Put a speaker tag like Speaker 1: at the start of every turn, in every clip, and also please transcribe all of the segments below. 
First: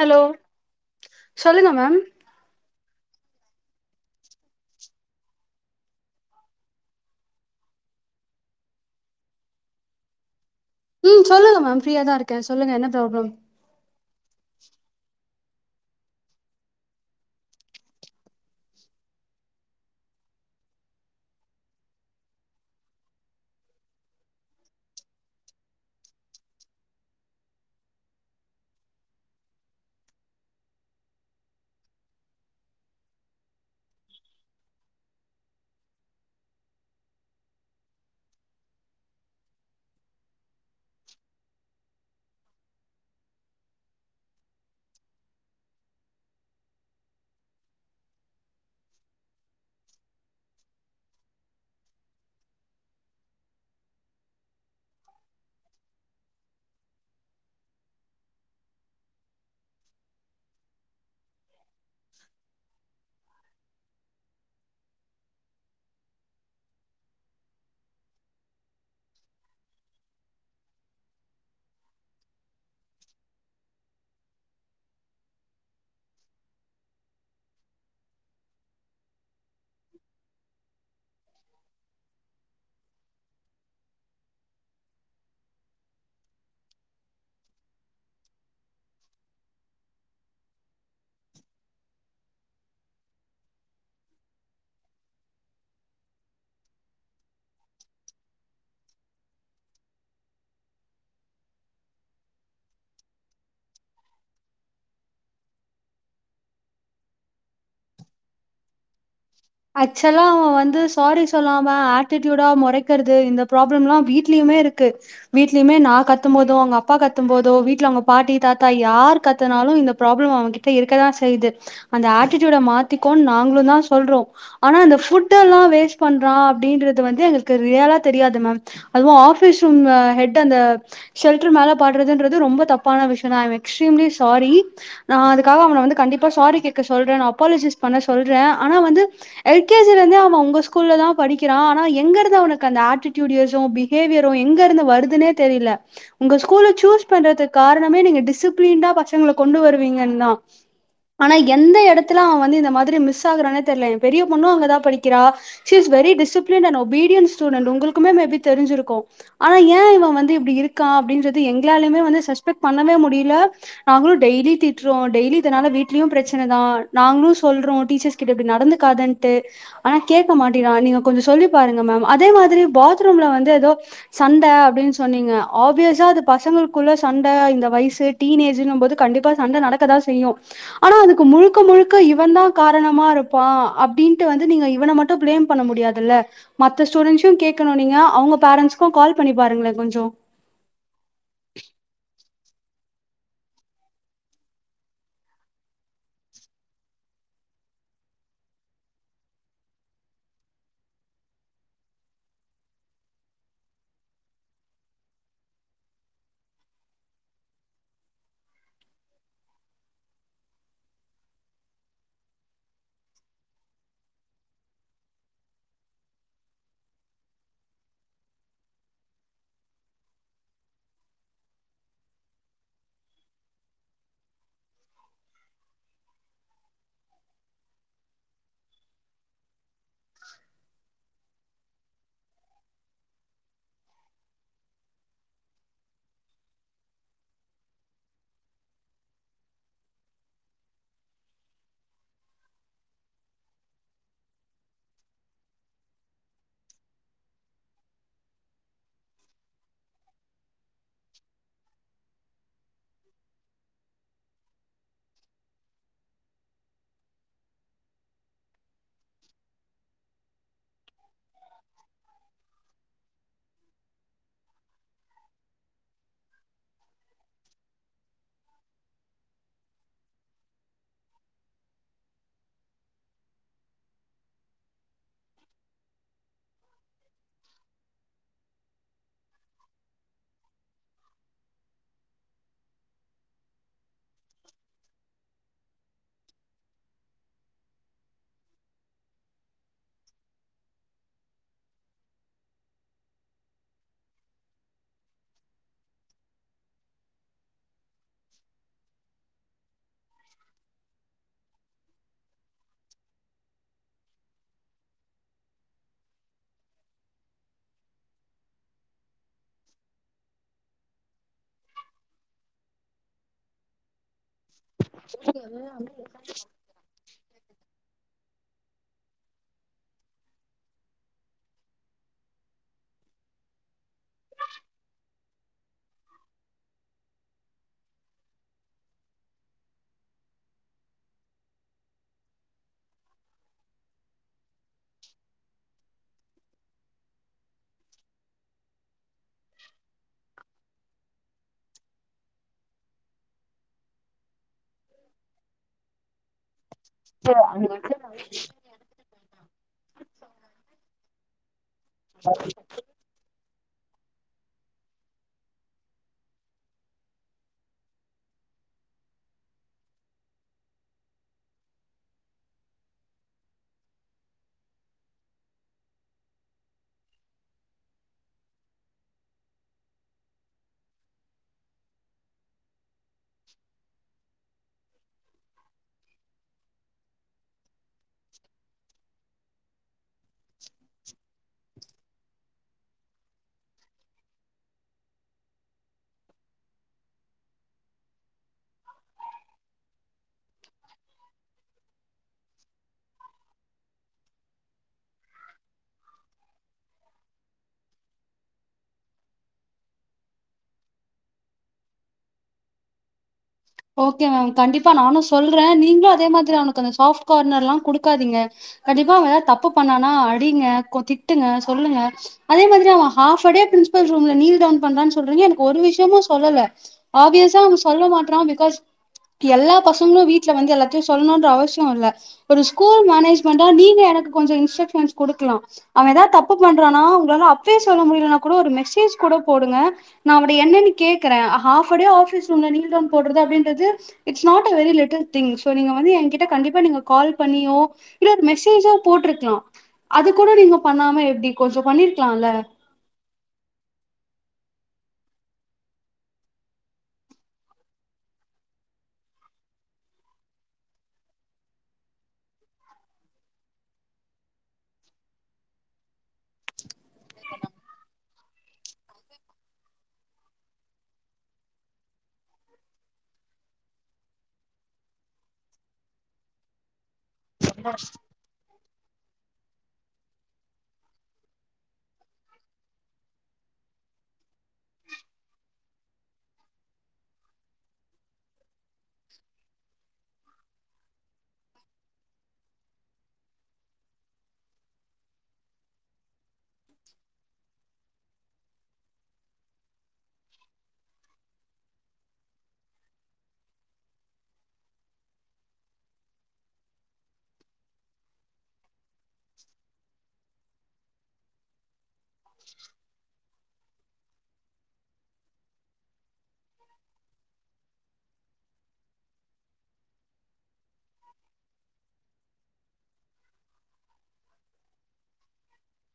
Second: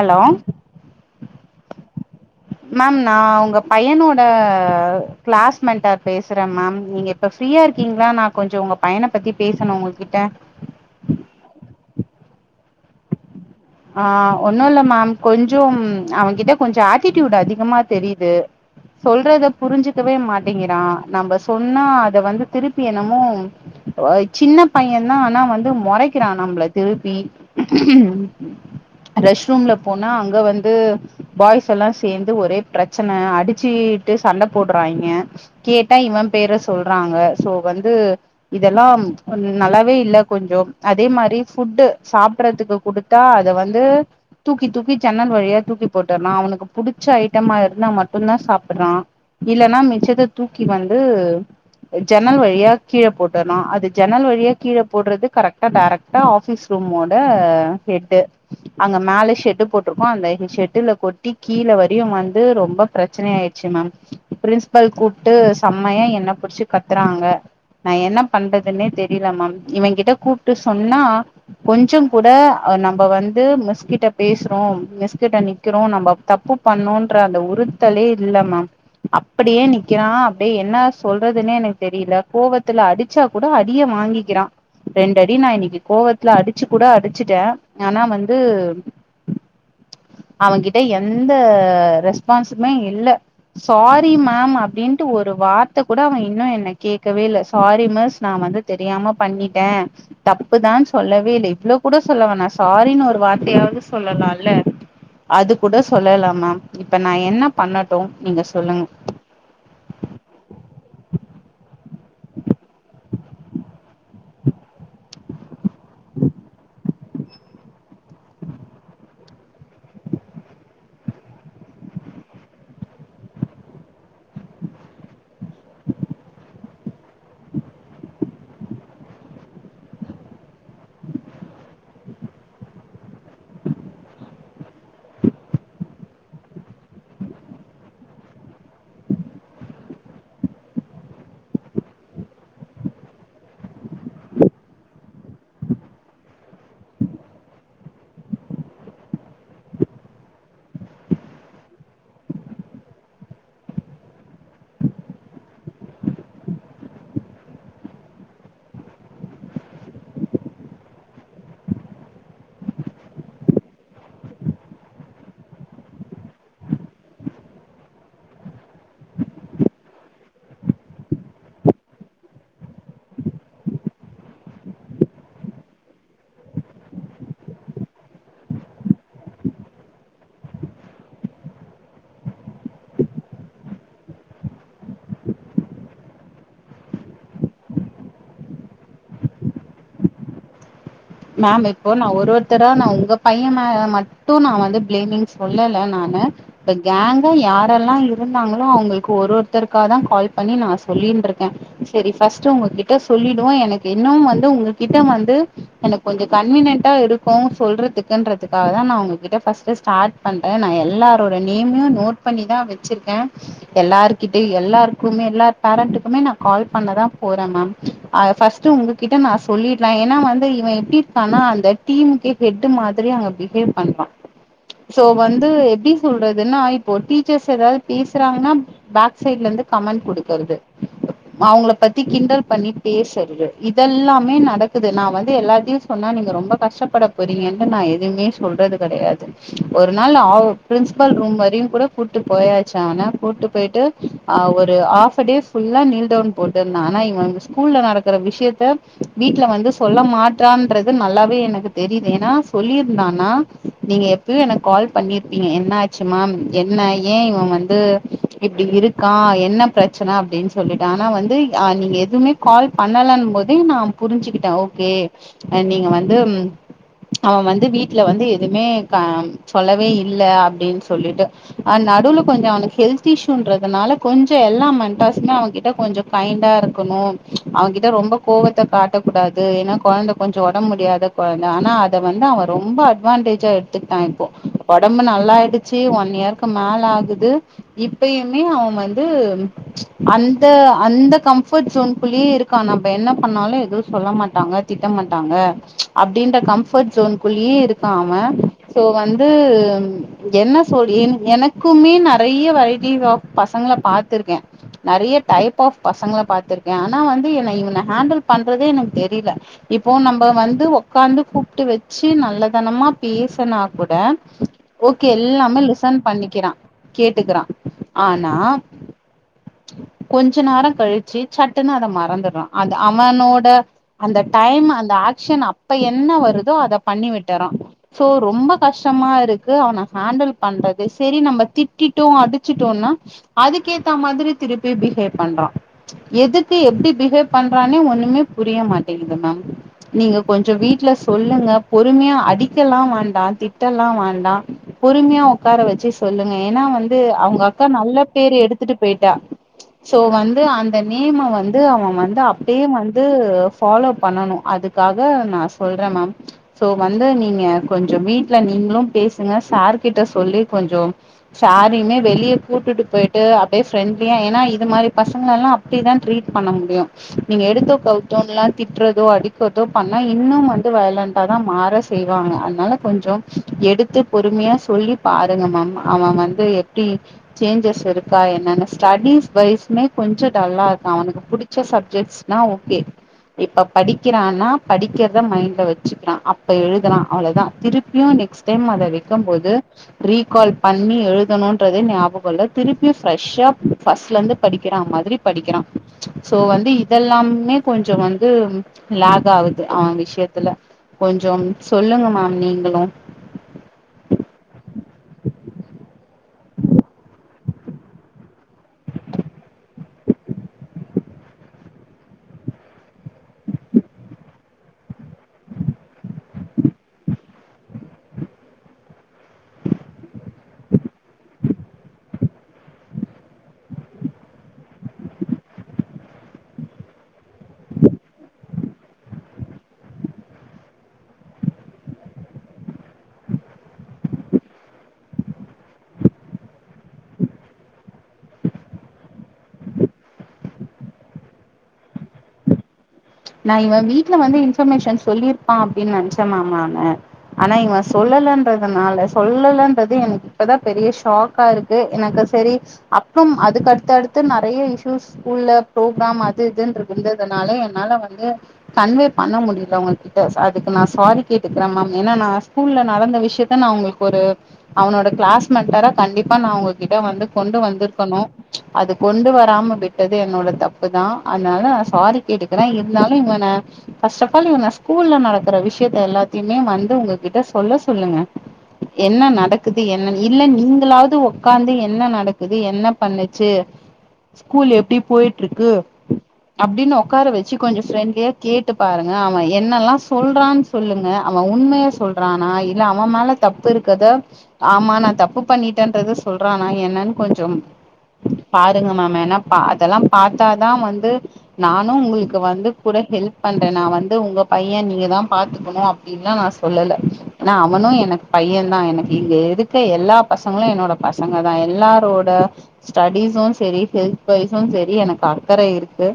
Speaker 1: hello சொல்லுங்க ma'am
Speaker 2: ma'am நான் உங்க பையனோட கிளாஸ் மென்ட்டார் பேசுறேன் மேம் நீங்க இப்ப ஃப்ரீயா இருக்கீங்களா நான் கொஞ்சம் உங்க பையன பத்தி பேசணும் உங்க கிட்ட
Speaker 1: ம் சொல்லுங்க மேம் ஃப்ரீயா தான் இருக்கேன் சொல்லுங்க என்ன ப்ராப்ளம்
Speaker 2: ஆ ஒண்ணுல்ல மேம் கொஞ்சம் அவன் கிட்ட கொஞ்சம் ஆட்டிட்யூட் அதிகமா தெரியுது சொல்றத புரிஞ்சுக்கவே மாட்டிங்குறான் நம்ப சொன்னா அத வந்து திருப்பி என்னமோ அ சின்ன பையன் தான் ஆனா வந்து மொறைக்கிறான் நம்மள திருப்பி ரெஸ்ட் ரூம்ல போனா அங்க வந்து பாய்ஸ் எல்லாம் சேந்து ஒரே பிரச்சன அடிச்சிட்டு சண்ட போட்றாயிங்க கேட்டா இவன் பேர சொல்றாங்க சோ வந்து இதெல்லாம் நல்லாவே இல்ல கொஞ்சோ அதே மாரி ஃபுட்டு சாப்புட்றதுக்கு குடுத் தா அத வந்து தூக்கி தூக்கி ஜன்னல் வழியா தூக்கி போட்டுற அவனுக்கு புடிச்ச ஐட்டமா இருந்தா மட்டும்தான் சாப்புட்றான் இல்லன்னா மிச்சத்த தூக்கி வந்து ஜன்னல் வழியா கீழே போட்டுறான் அது ஜன்னல் வழியா கீழே போட்றது கரெக்டா டேரக்டா ஆஃபீஸ் ரூமோட ஹெட்டு அங்க மேல ஷெட்டு போட்ருக்கோம் அந்த ஷெட்டுல கொட்டி கீழே வரையும் வந்து ரொம்ப பிரச்சனை ஆயிட்ச்சு மேம் பிரின்ஸ்பல் கூப்ட்டு செம்மையா என்ன புடிச்சு கத்துறாங்க நான் என்ன பண்றதுன்னே தெரில மேம் இவன் கிட்ட கூப்ட்டு சொன்னா கொஞ்சம் கூட அ நம்ப வந்து மிஸ்கிட்ட பேசுறோம் மிஸ்கிட்ட நிற்கிறோம் நம்ம தப்பு பண்ணோன்ற அந்த உறுத்தலே இல்ல மேம் அப்படியே நிக்கிறான் அப்டியே என்ன சொல்றதுன்னே எனக்கு தெரில கோவத்துல அடிச்சா கூட அடிய வாங்கிக்கிறான் ரெண்டடி நான் இன்னைக்கி கோவத்துல அடிச்சு கூட அடிச்சுட்டேன் ஆனா வந்து அவ கிட்ட எந்த ரெஸ்பான்ஸுமே இல்ல சாரி மேம் அப்டின்ட்டு ஒரு வார்த்த கூட அவன் இன்னும் என்ன கேக்கவே இல்ல சாரி மிஸ் நான் வந்து தெரியாம பண்ணிட்டேன் தப்புதான் சொல்லவே இல்ல இவ்ளோ கூட சொல்லவே னா சாரின்னு ஒரு வார்த்தையாவது சொல்லலால்ல அது கூட சொல்லல்ல மேம் இப்ப நான் என்ன பண்ணட்டும் நீங்க சொல்லுங்க
Speaker 1: ஆக்சுவலா அவன் வந்து சாரி சொல்லாம ஆட்டிட்யூடா மொறைக்குரது இந்த ப்ராப்ளம்ல்லா வீட்லயுமே இருக்கு வீட்லயுமே நா கத்தும் போதும் அவங்க அப்பா கத்தும் போதும் வீட்ல அவங்க பாட்டி தாத்தா யார் கத்தனாலும் இந்த ப்ராப்ளம் அவன்கிட்ட இருக்கதான் செய்யுது அந்த ஆட்டிட்யூட மாத்திக்கோனு நாங்களும் தான் சொல்றோம் ஆனா இந்த ஃபுட்டல்லா வேஸ்ட் பண்றான் அப்டின்றது வந்து எங்களுக்கு ரியலா தெரியாது மேம் அதுவும் ஆஃபிஸ் ஹெட் அந்த ஷெல்டர் மேல பாட்றதுன்றது ரொம்ப தப்பான விஷயம் தான் ஐயம் எக்ஸ்ட்ரீம்லி சாரி நான் அதுக்காக அவன வந்து கண்டிப்பா சாரி கேட்க சொல்றே அப்பாலஜிஸ் பண்ண சொல்றேன் ஆனா வந்து எல் கே ஜிலந்தே அவன் உங்க ஸ்கூல்ல தான் படிக்கிறான் ஆனா எங்க இருந்து அவனுக்கு அந்த ஆட்டிடியூட்யசு பிஹேவியரும் எங்க இருந்து வருதுன்னே தெரில உங்க ஸ்கூல்ல சூஸ் பண்றதுக்கு காரணமே நீங்க டிசிப்ளின்டா பசங்கள கொண்டு வருவீங்கன்னு தா ஆனா எந்த எடத்துல அவன் வந்து இந்த மாதிரி மிஸ் ஆகுறானே தெர்ல பெரிய பொண்ணும் அங்கதா படிக்கிறா she is very discipline and obedient student உங்குளுக்குமே மேபி தெரிஞ்சிருக்கும் ஆனா ஏ இவ வந்து இப்டி இருக்க அப்டின்னு சொல்ட்டு எங்கலாலயுமே வந்து சஸ்பெக்ட் பண்ணவே முடில நாங்களும் டெய்லி திட்ரோ டெய்லி இதனால வீட்லயும் பிரச்சனதா நாங்களும் சொல்றோம் டீச்சர்ஸ் கிட்ட இப்புடி நடந்துக் காதண்ட்டு ஆனா கேக்க மாட்டிங்கிறா நீங்க கொஞ்சம் சொல்லி பாருங்க மேம் அதே மாதிரி பாத்ரூம்ல வந்து ஏதோ சண்டை அப்டின்னு சொன்னீங்க ஆப்யூசா அது பசங்களுக்குள்ள சண்ட இந்த வயசு டீனேஜுங்கும் போது கண்டிப்பா சண்ட நடக்கதான் செய்யும் ஆனா அதுக்கு முழுக்க முழுக்க இவன் தான் காரணமா இருப்பான் அப்டின்ட்டு வந்து நீங்க இவன மட்டும் பிளேம் பண்ண முடியாதுல்ல மத்த ஸ்டூடெண்ட்சயூம் கேக்கணும் நீங்க அவங்க பேரண்ட்ஸ்கும் கால் பண்ணி பாருங்களே கொஞ்சோ
Speaker 2: த்தரா நான் உங்க பையன் மே மட்டும் நான் வந்து பிளேமிங் சொல்லல நானு இப்ப கேங்கா யாரெல்லாம் இருந்தாங்களோ அவங்களுக்கு ஒரு ஒருத்தருக்காக தான் கால் பண்ணி நான் சொல்லின்ருக்க சேரி ஃபர்ஸ்ட்டு உங்ககிட்ட சொல்லிடுவோம் எனக்கு இன்னும் வந்து உங்ககிட்ட வந்து எனக்கு கொஞ்சம் கன்வீனியன்டா இருக்கும் சொல்றதுக்குன்றதுக்காக தான் நான் உங்ககிட்ட ஃபர்ஸ்ட்டு ஸ்டார்ட் பண்றேன் நான் எல்லாரோட நேமையும் நோட் பண்ணிதான் வெச்சிருக்கேன் எல்லாருகிட்டயூ எல்லாருக்குமே எல்லா பேரண்ட்டுக்குமே நான் கால் பண்ணதான் போறேன் மேம் ஆ ஃபர்ஸ்ட்டு உங்ககிட்ட நான் சொல்லிட்லா ஏன்னா வந்து இவன் இப் டீர்கான்னா அந்த டீம்கே வெட்டு மாதிரி அங்க பிஹேவ் பண்றா சோ வந்து எப்டி சொல்றதுன்னா இப்போ டீச்சர்ஸ் எதாவது பேசுறாங்கன்னா பேக் சைட்ல இருந்து கமெண்ட் குடுக்குறது அவங்கள பத்தி கிண்டல் பண்ணி பேசறது இதெல்லாமே நடக்குது நான் வந்து எல்லாத்தையும் சொன்னா நீங்க ரொம்ப கஷ்டப்பட போறீங்கன்னு நான் எதுவுமே சொல்றது கடையாது ஒரு நாள் ந ஊ பிரின்ஸ்பல் ரூம் வரையும் கூட கூட்டு போயாச்சு அவன கூட்டு போயிட்டு் ஆ ஒரு ஆஃப டே ஃபுல்லா நீல்டவுன் போட்டுருந்தா ஆனா இவன் இங்க ஸ்கூல்ல நடக்குற விஷயத்த வீட்ல வந்து சொல்ல மாட் டான்றது நல்லாவே எனக்கு தெரியுது ஏன்னா சொல்லியிருந்தனா நீங்க எப்பயு எனக்கு கால் பண்ணிருப்பீங்க என்ன ஆச்சு மேம் என்ன ஏன் இவன் வந்து இப்டி இருக்கா என்ன பிரச்சன அப்டின்னு சொல்லிட்டு ஆனா வந்து அ நீங்க எதுவுமே கால் பண்ணலன் போதே நான் புரிஞ்சுகிட்டேன் ஓகே அ நீங்க வந்து ம் அவன் வந்து வீட்ல வந்து எதுவுமே க சொல்லவே இல்ல அப்டின்னு சொல்லிட்டு அண்ட் நடுவுல கொஞ்சம் அவனுக்கு ஹெல்த் இஷ்யூன்றதுனால கொஞ்சம் எல்லா மெண்ட்டார்சுமே அவன்கிட்ட கொஞ்சம் கைண்டா இருக்கணும் அவகிட்ட ரொம்ப கோபத்த காட்டக் கூடாது ஏன்னா கொழந்த கொஞ்சம் உடம்ப முடியாத கொழந்த ஆனா அத வந்து அவன் ரொம்ப அட்வான்டேஜா எடுத்துக்கிட்டான் இப்போ உடம்பு நல்லாயிடுச்சு ஒன் இயருக்கு மேல ஆகுது இப்பயுமே அவன் வந்து அந்த அந்த கம்ஃபர்ட் ஜோன்குள்ளே இருக்கான் நம்ப என்ன பண்ணாலும் எதுவும் சொல்ல மாட்டாங்க திட்ட மாட்டாங்க அப்டின்ற கம்ஃபர்ட் ஜோன் குள்ளயே இருக்கா அவன் சோ வந்து என்ன சொல் என் எனக்குமே நறைய வெரைட்டிஸ் ஆஃப் பசங்கள பாத்துருக்கேன் நறைய டைப் ஆஃப் பசங்கள பாத்துருக்கேன் ஆனா வந்து என்ன இவன ஹேண்டில் பண்றதே எனக்கு தெரில இப்போ நம்ப வந்து உக்காந்து கூப்ட்டு வெச்சு நல்லதனமா பேசுனா கூட ஓகே எல்லாமே லிசன் பண்ணிக்கிறான் கேட்டுக்குறான் ஆ நா கொஞ்ச நேரம் கழிச்சு சட்டுன்னு அத மறந்துற்றா அது அவனோட அந்த டைம் அந்த ஆக்ஷன் அப்ப என்ன வருதோ அத பண்ணி விட்டுற்றா சோ ரொம்ப கஷ்டமா இருக்கு அவன ஹேண்டில் பண்றது சேரி நம்ப திட்டிட்டோம் அடிச்சிட்டோன்னா அதுக்கேத்த மாதிரி திருப்பி பிஹேவ் பண்றா எதுக்கு எப்டி பிஹேவ் பண்றான்னே ஒண்ணுமே புரிய மாட்டிங் கிது மேம் நீங்க கொஞ்சம் வீட்ல சொல்லுங்க பொறுமையா அடிக்கல்லாம் வேண்டாம் திட்டல்லாம் வேண்டாம் பொறுமையா உக்கார வெச்சு சொல்லுங்க ஏன்னா வந் து அவங்க அக்கா நல்ல பேரு எடுத்துட்டு போயிட்டா சோ வந்து அந்த நேம வந்து ந்து அவன் வந்து அப்டியே வந்து ஃபாலோ பண்ணணும் அதுக்காக நான் சொல்றேன் மேம் சோ வந்து நீங்க கொஞ்சோ வீட்டுல நீங்களும் பேசுங்க சார் கிட்ட சொல்லி கொஞ்சோ சாரிமே வெளியே கூட்டிட்டு போயிட்டு அப்படியே ஃப்ரெண்ட்லியா ஏன்னா இது மாரி பசங்க எல்லா அப்படிதான் ட்ரீட் பண்ண முடியும் நீங்க எடுத்தோ கவுத்தோன்லா திட்டுறதோ அடிக்கிறதோ பண்ணா இன்னும் வந்து வயலண்டண்டா தான் மாற செய்வாங்க அதனால கொஞ்சோம் எடுத்து பொறுமையா சொல்லி பாருங்க மேம் அவன் வந்து எப்படி சேஞ்சஸ் இருக்கா என்னன்ன ஸ்டடிஸ் வைஸ்மே கொஞ்சோ டல்லா இருக்கான் அவனுக்கு புடிச்ச சப் சப்ஜெக்ட்ஸ்னா ஓகே இப்ப படிக்கிறான்னா படிக்கிறத மைண்ட்ல வச்சுக்கிறான் அப்ப எழுதுறான் அவ்ளோதான் திருப்பியும் நெக்ஸ்ட் டைம் அத வைக்கும் போது ரீகால் பண்ணி எழுதணும்ன்றதே ஞாபகம் இல்ல திருப்பியும் ஃப்ரெஷ்ஷா ஃபஸ்ட்ல இருந்து படிக்கிறான் மாதிரி படிக்கிறான் ச்சு சோ வந்து இதெல்லாமே கொஞ்சோ வந் ந்து லெக்கு ஆகுது அவன் விஷயத்துல கொஞ்சோம் சொல்லுங்க மேம் நீங்களும்
Speaker 1: ஓகே மேம் கண்டிப்பா நானும் சொல்றேன் நீங்களும் அதே மாதிரி அவனுக்கு அந்த சாஃப்ட் கார்னர் எல்லா குடுக்காதீங்க கண்டிப்பா அவன் ஏதாவது தப்பு பண்ணானா அடிங்க கொ திட்டுங்க சொல்லுங்க அதே மாதிரி அவன் ஹப் அ டே பிரசபல் ரூம்ல நீல் டவுன் பண்றான்னு சொல்றீங்க எனக்கு ஒரு விஷயமும் சொல்லல ஆபியஸா அவன் சொல்ல மாற்றான் பி காஸ் எல்லா பசங்களும் வீட்ல வந்து எல்லாத்தையும் சொல்லணும்ன்ற அவசியம் இல்ல ஒரு ஸ்கூல் மேனேஜ்மெண்டா நீங்க எனக்கு கொஞ்சோ இன்ஸ்ட்ரக்ஷன்ஸ் குடுக்கலா அவன் ஏதாவது தப்பு பண்றானா உங்களால அப்பே சொல்ல முடியலன்னா கூட ஒரு மெசேஜ் கூட போடுங்க நான் அவன்ட என்னன்னு கேக்குறேன் ஹப் அ டே ஆஃபீஸ் ரூம்ல நீல்டவுன் போடுறத அப்டின்றது it's not a very little thing so நீங்க வந்து என்கிட்ட கண்டிப்பா நீங்க கால் பண்ணியோ இல்ல மெசேஜ்ஜோ போட்டிருக்கலா அது கூட நீங்க பண்ணாம எப்படி கொஞ்சோ பண்ணிருக்கல்ல
Speaker 2: ச்சு நா இவன் வீட்டுல வந்து இன்பர்மேஷன் சொல்லியிருப்பான் அப்படின்னு நெனச்சேன் மேம் நானு ஆனா இவன் சொல்லலன்றதுனால சொல்லன்றது எனக்கு இப்பதான் பெரிய ஷாக்கா இருக்கு எனக்கு செரி அப்புறம் அதுக்கு அடுத்து அடுத்து நெறையா இயூஸ் ஸ்கூல்ல ப்ரோக்ராம் அது இதுன்று இருந்ததுனால என்னால வந் வந்து கன்வே பண்ண முடியிட்ட உங்க கிட்ட சோ அதுக்கு நான் சாரி கேட்டுக்கிறேன் மேம் ஏன்னா நான் ஸ்கூல்ல நடந்த விஷயத்த நான் உங்களுக்கு ஒரு அவனோட கிளாஸ்மெண்டரா கண்டிப்பா நான் உங்ககிட்ட வந்து கொண்டு வந்திருக்கணும் ச்சு அதுக் கொண்டு வராம விட்டது என்னோட தப்பு தான் அதனால நான் சாரி கேட்டுக்கிறேன் இன் இன்னாலுயிவன ஃபர்ஸ்ட் ஆஃப் ஆல் இவன ஸ்கூல்ல நடக்கற விஷயத்த எல்லாத்துமே வந்து உங்ககிட்ட சொல்ல சொல்லுங்க என்ன நடக்குது என்ன இல்ல நீங்களாவது உக்காந்து என்ன நடக்குது என்ன பண்ணுச்சு ஸ்கூல் எப்படி போயிட்டு இருக்கு அப்படின்னு உக்கார வச்சு கொஞ்சோ ஃப்ரெண்ட்லியா கேட்டு பாருங்க அவன் என்னெல்லா சொல்றான்னு சொல்லுங்க அவன் உண்மயா சொல்றானா இல்ல அவன் மேல தப்பு இருக்கிறத ஆமா நான் தப்பு பண்ணிட்டேன்றத சொல்றானா என்னன்னு கொஞ்சம் பாருங்க மேம் மேனா பா அதெல்லா பாத்தாதா வந் ந்து நானும் உங்களுக் வந்து கூட ஹெல்ப் பண் நான் வந்து உங்க பையன் நீங்கதான் பாத்துக்கணும் அப்படின்னுலா நான் சொல்லல ஏனா அவனும் எனக்கு பையன் தான் எனக்கு இங்க இருக்க எல்லா பசங்களும் என்னோட பசங்க தான் எல்லாரோட ஸ்டடிஸும் செரி ஹெல்த் வாய்ஸ்ஸும் செரி எனக்கு அக்கறை இருக்கு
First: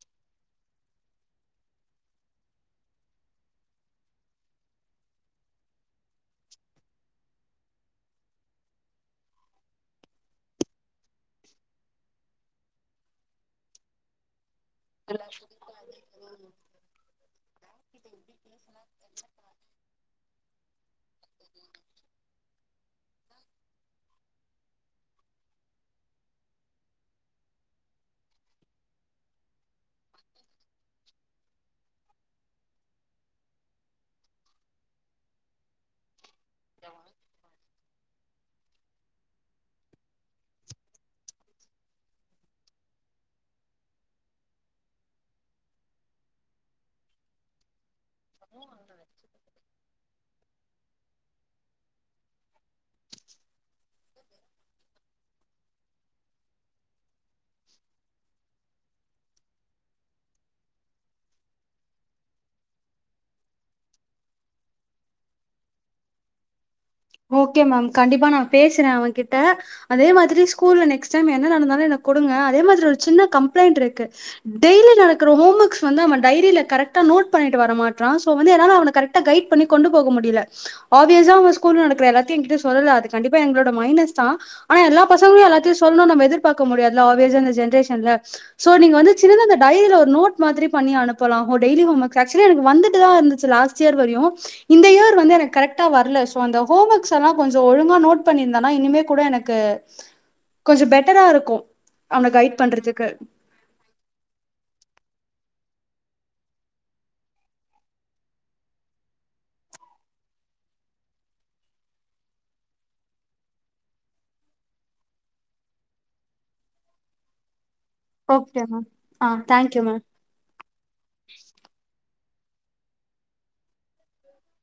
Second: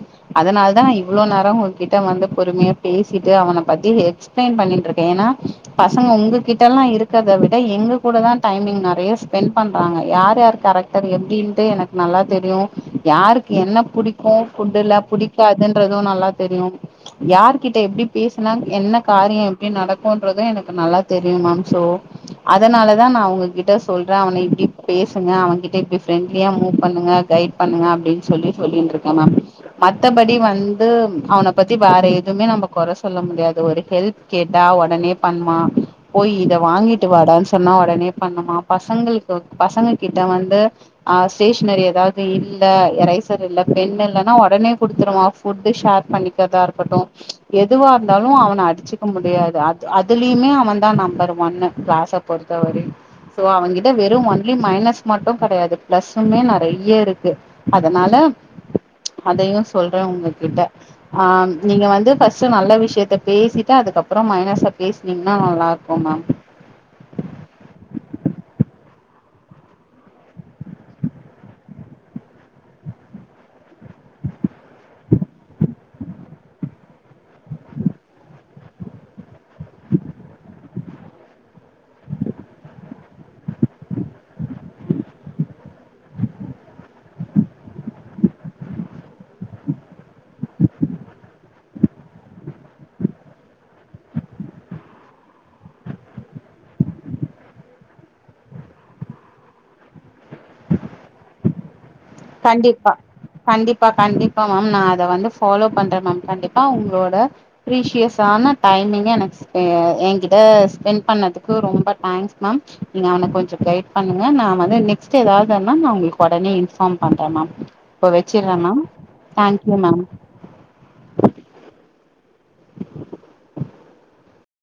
Speaker 2: அதனால தான் இவ் இவ்ளோ நேரம் உங்ககிட்ட வந்து பொறுமையா பேசிட்டு அவன பத்தி எக்ஸ்பிளைன் பண்ணிட்டு இருக்கேன் ச்சு ஏன்னா பசங்க உங்ககிட்ட எல்லா இருக்கறத விட எங்க கூடதான் டைமிங் நெறையா ஸ்பெண்ட் பண்றாங்க யார் யார் கேரக்டர் எப்படின்ட்டு எனக்கு நல்லா தெரியும் யாருக் க்கு என்ன புடிக்கும் ஃபுட்டுல்ல புடிக்காதுன் துன்றது நல்லா தெரியும் யார்கிட்ட எப்படி பேசினா என்ன காரியம் எப்படி நடக்கும்ன்றதும் எனக்கு நல்லா தெரியும் மேம் சோ அதனாலதான் நான் உங்ககிட்ட சொல்றேன் அவன இப்படி பேசுங்க அவ கிட்ட இப்படி ஃபிரண்ட்லியா மூ பண்ணுங்க கைட் பண்ணுங்க அப்படின்னு சொல்லி சொல்லின்று இருக்கன் மேம் மத்தபடி வந்து வந்து அவன பத்தி வேற எதுவுமே நம்ம கொற சொல்ல முடியாது ஒரு ஹெல்ப் கேட்டா ஒடனே பண்ணுவா போய் இத வாங்கிட்டு வாடான்னு சொன்னா ஒடனே பண்ணுவா பசங்களுக்கு பசங்க கிட்ட வந்து ஆ ஸ்டேஷனரி ஏதாது இல்ல இரைசேர் இல்ல பெண் இல்லன்னா ஒடனே குடுத்துருவா ஃபுட்டு ஷேர் பண்ணிக்கதா இருக்கட்டும் ச்சு எது எதுவா இருந்தாலும் அவன அடிச்சுக்க முடியாது அது அதுலயுமே அவன் தான் நம்பர் ஒன்னு கிளாஸ்ஸ பொறுத்தவரையிலு சோ அவ கிட்ட வெறும் ஒன்லி மைனஸ் மட்டும் கிடையாது பிளஸுமே நெறைய இருக்கு அதனால ச்சு அதையும் சொல்றேன் உங்ககிட்ட கிட்ட ஆ நீங்க வந்து ஃபஸ்ட் நல்ல விஷ்யத்த பேசிட்டு அதுக்கப்புறோ மைனஸ பேஸ்னீங்னா நல்லார்க்கு மேம்
Speaker 1: ஓகே மேம் கண்டிப்பா நா பேசுறே அவே கிட்ட அதே மாதிரி ஸ்கூல்ல நெக்ஸ்டைம் என்ன நடந்தாலும் எனக் கொடுங்க அதே மாதிரி ஒரு சின்ன கம்ப்ளைண்ட்டிருக்கு டெய்லி நடக்கற ஹோமர்க்ஸ் வந்து அவ டைரில கரட் ட்டா நோட் பண்ணிட்டு வர மாட்ரா சோ வந்து என்னால அவன கரெட்டா கைட் பண்ணி கொண்டு போக முடியில ஆப்யெஸா அவ ஸ் கூல்ல நடக்ற எல்லாத்தியு எங்கிட்ட சொல்லல்ல அது கண்டிப்பா எங்ளோட மைனஸ் தா ஆனா எல்லா பசங்ளு எல்லாதியு சொல்ணுன் நம்ப எதிர்பாக்க முடியாதுல ஆப்யெஸா இந்த ஜென்ரேஷன்ல சோ நீங்க வந்து சின்னதா அந்த டைரில ஒரு நோட் மாதிரி பண்ணி அனுப்பலா ஒ டெய்லி ஹோமர்க் ஆக்சுவலி எனக் வந்துட்டுதா இர்ந்துச்சு லாஸ்ட் இயர் வரியு இந்த இயர் வந்து எனக் கரெக்டா வர்லஸ் ப்போ அந்த ஹோமர்க்ஸெல்லா கொஞ்சோ ஒழுங்கா நோட் பண்ணிர்ந்தான்னா இனிமே கூட எனக்கு கொஞ்சோ பெட்டராருக்கு
Speaker 2: கண்டிப்பா கண்டிப்பா கண்டிப்பா மேம் நா அத வந்து ஃபாலோ பண்றே மேம் கண்டிப்பா உங்ளோட பிரீஸியஸான டைமிங்க எனக்ஸ்பெ எங்கிட்ட ஸ்பென் பண்ணதுக்கு ரொம்ப டைங்ஸ் மேம் நீங்க அவ்ன கொஞ்சோ கைட் பண்ணுங்க நா வந்து நெக்ஸ்ட் ஏதாதுனா நா உங்ளுக் ஒடனே இன்பார்ம் பாத்தே மேம் இப்ப வெச்சிற்றே
Speaker 1: ஓகே
Speaker 2: மேம்
Speaker 1: ஆ
Speaker 2: தேங்யூ
Speaker 1: தேங்க்யூ
Speaker 2: மேம்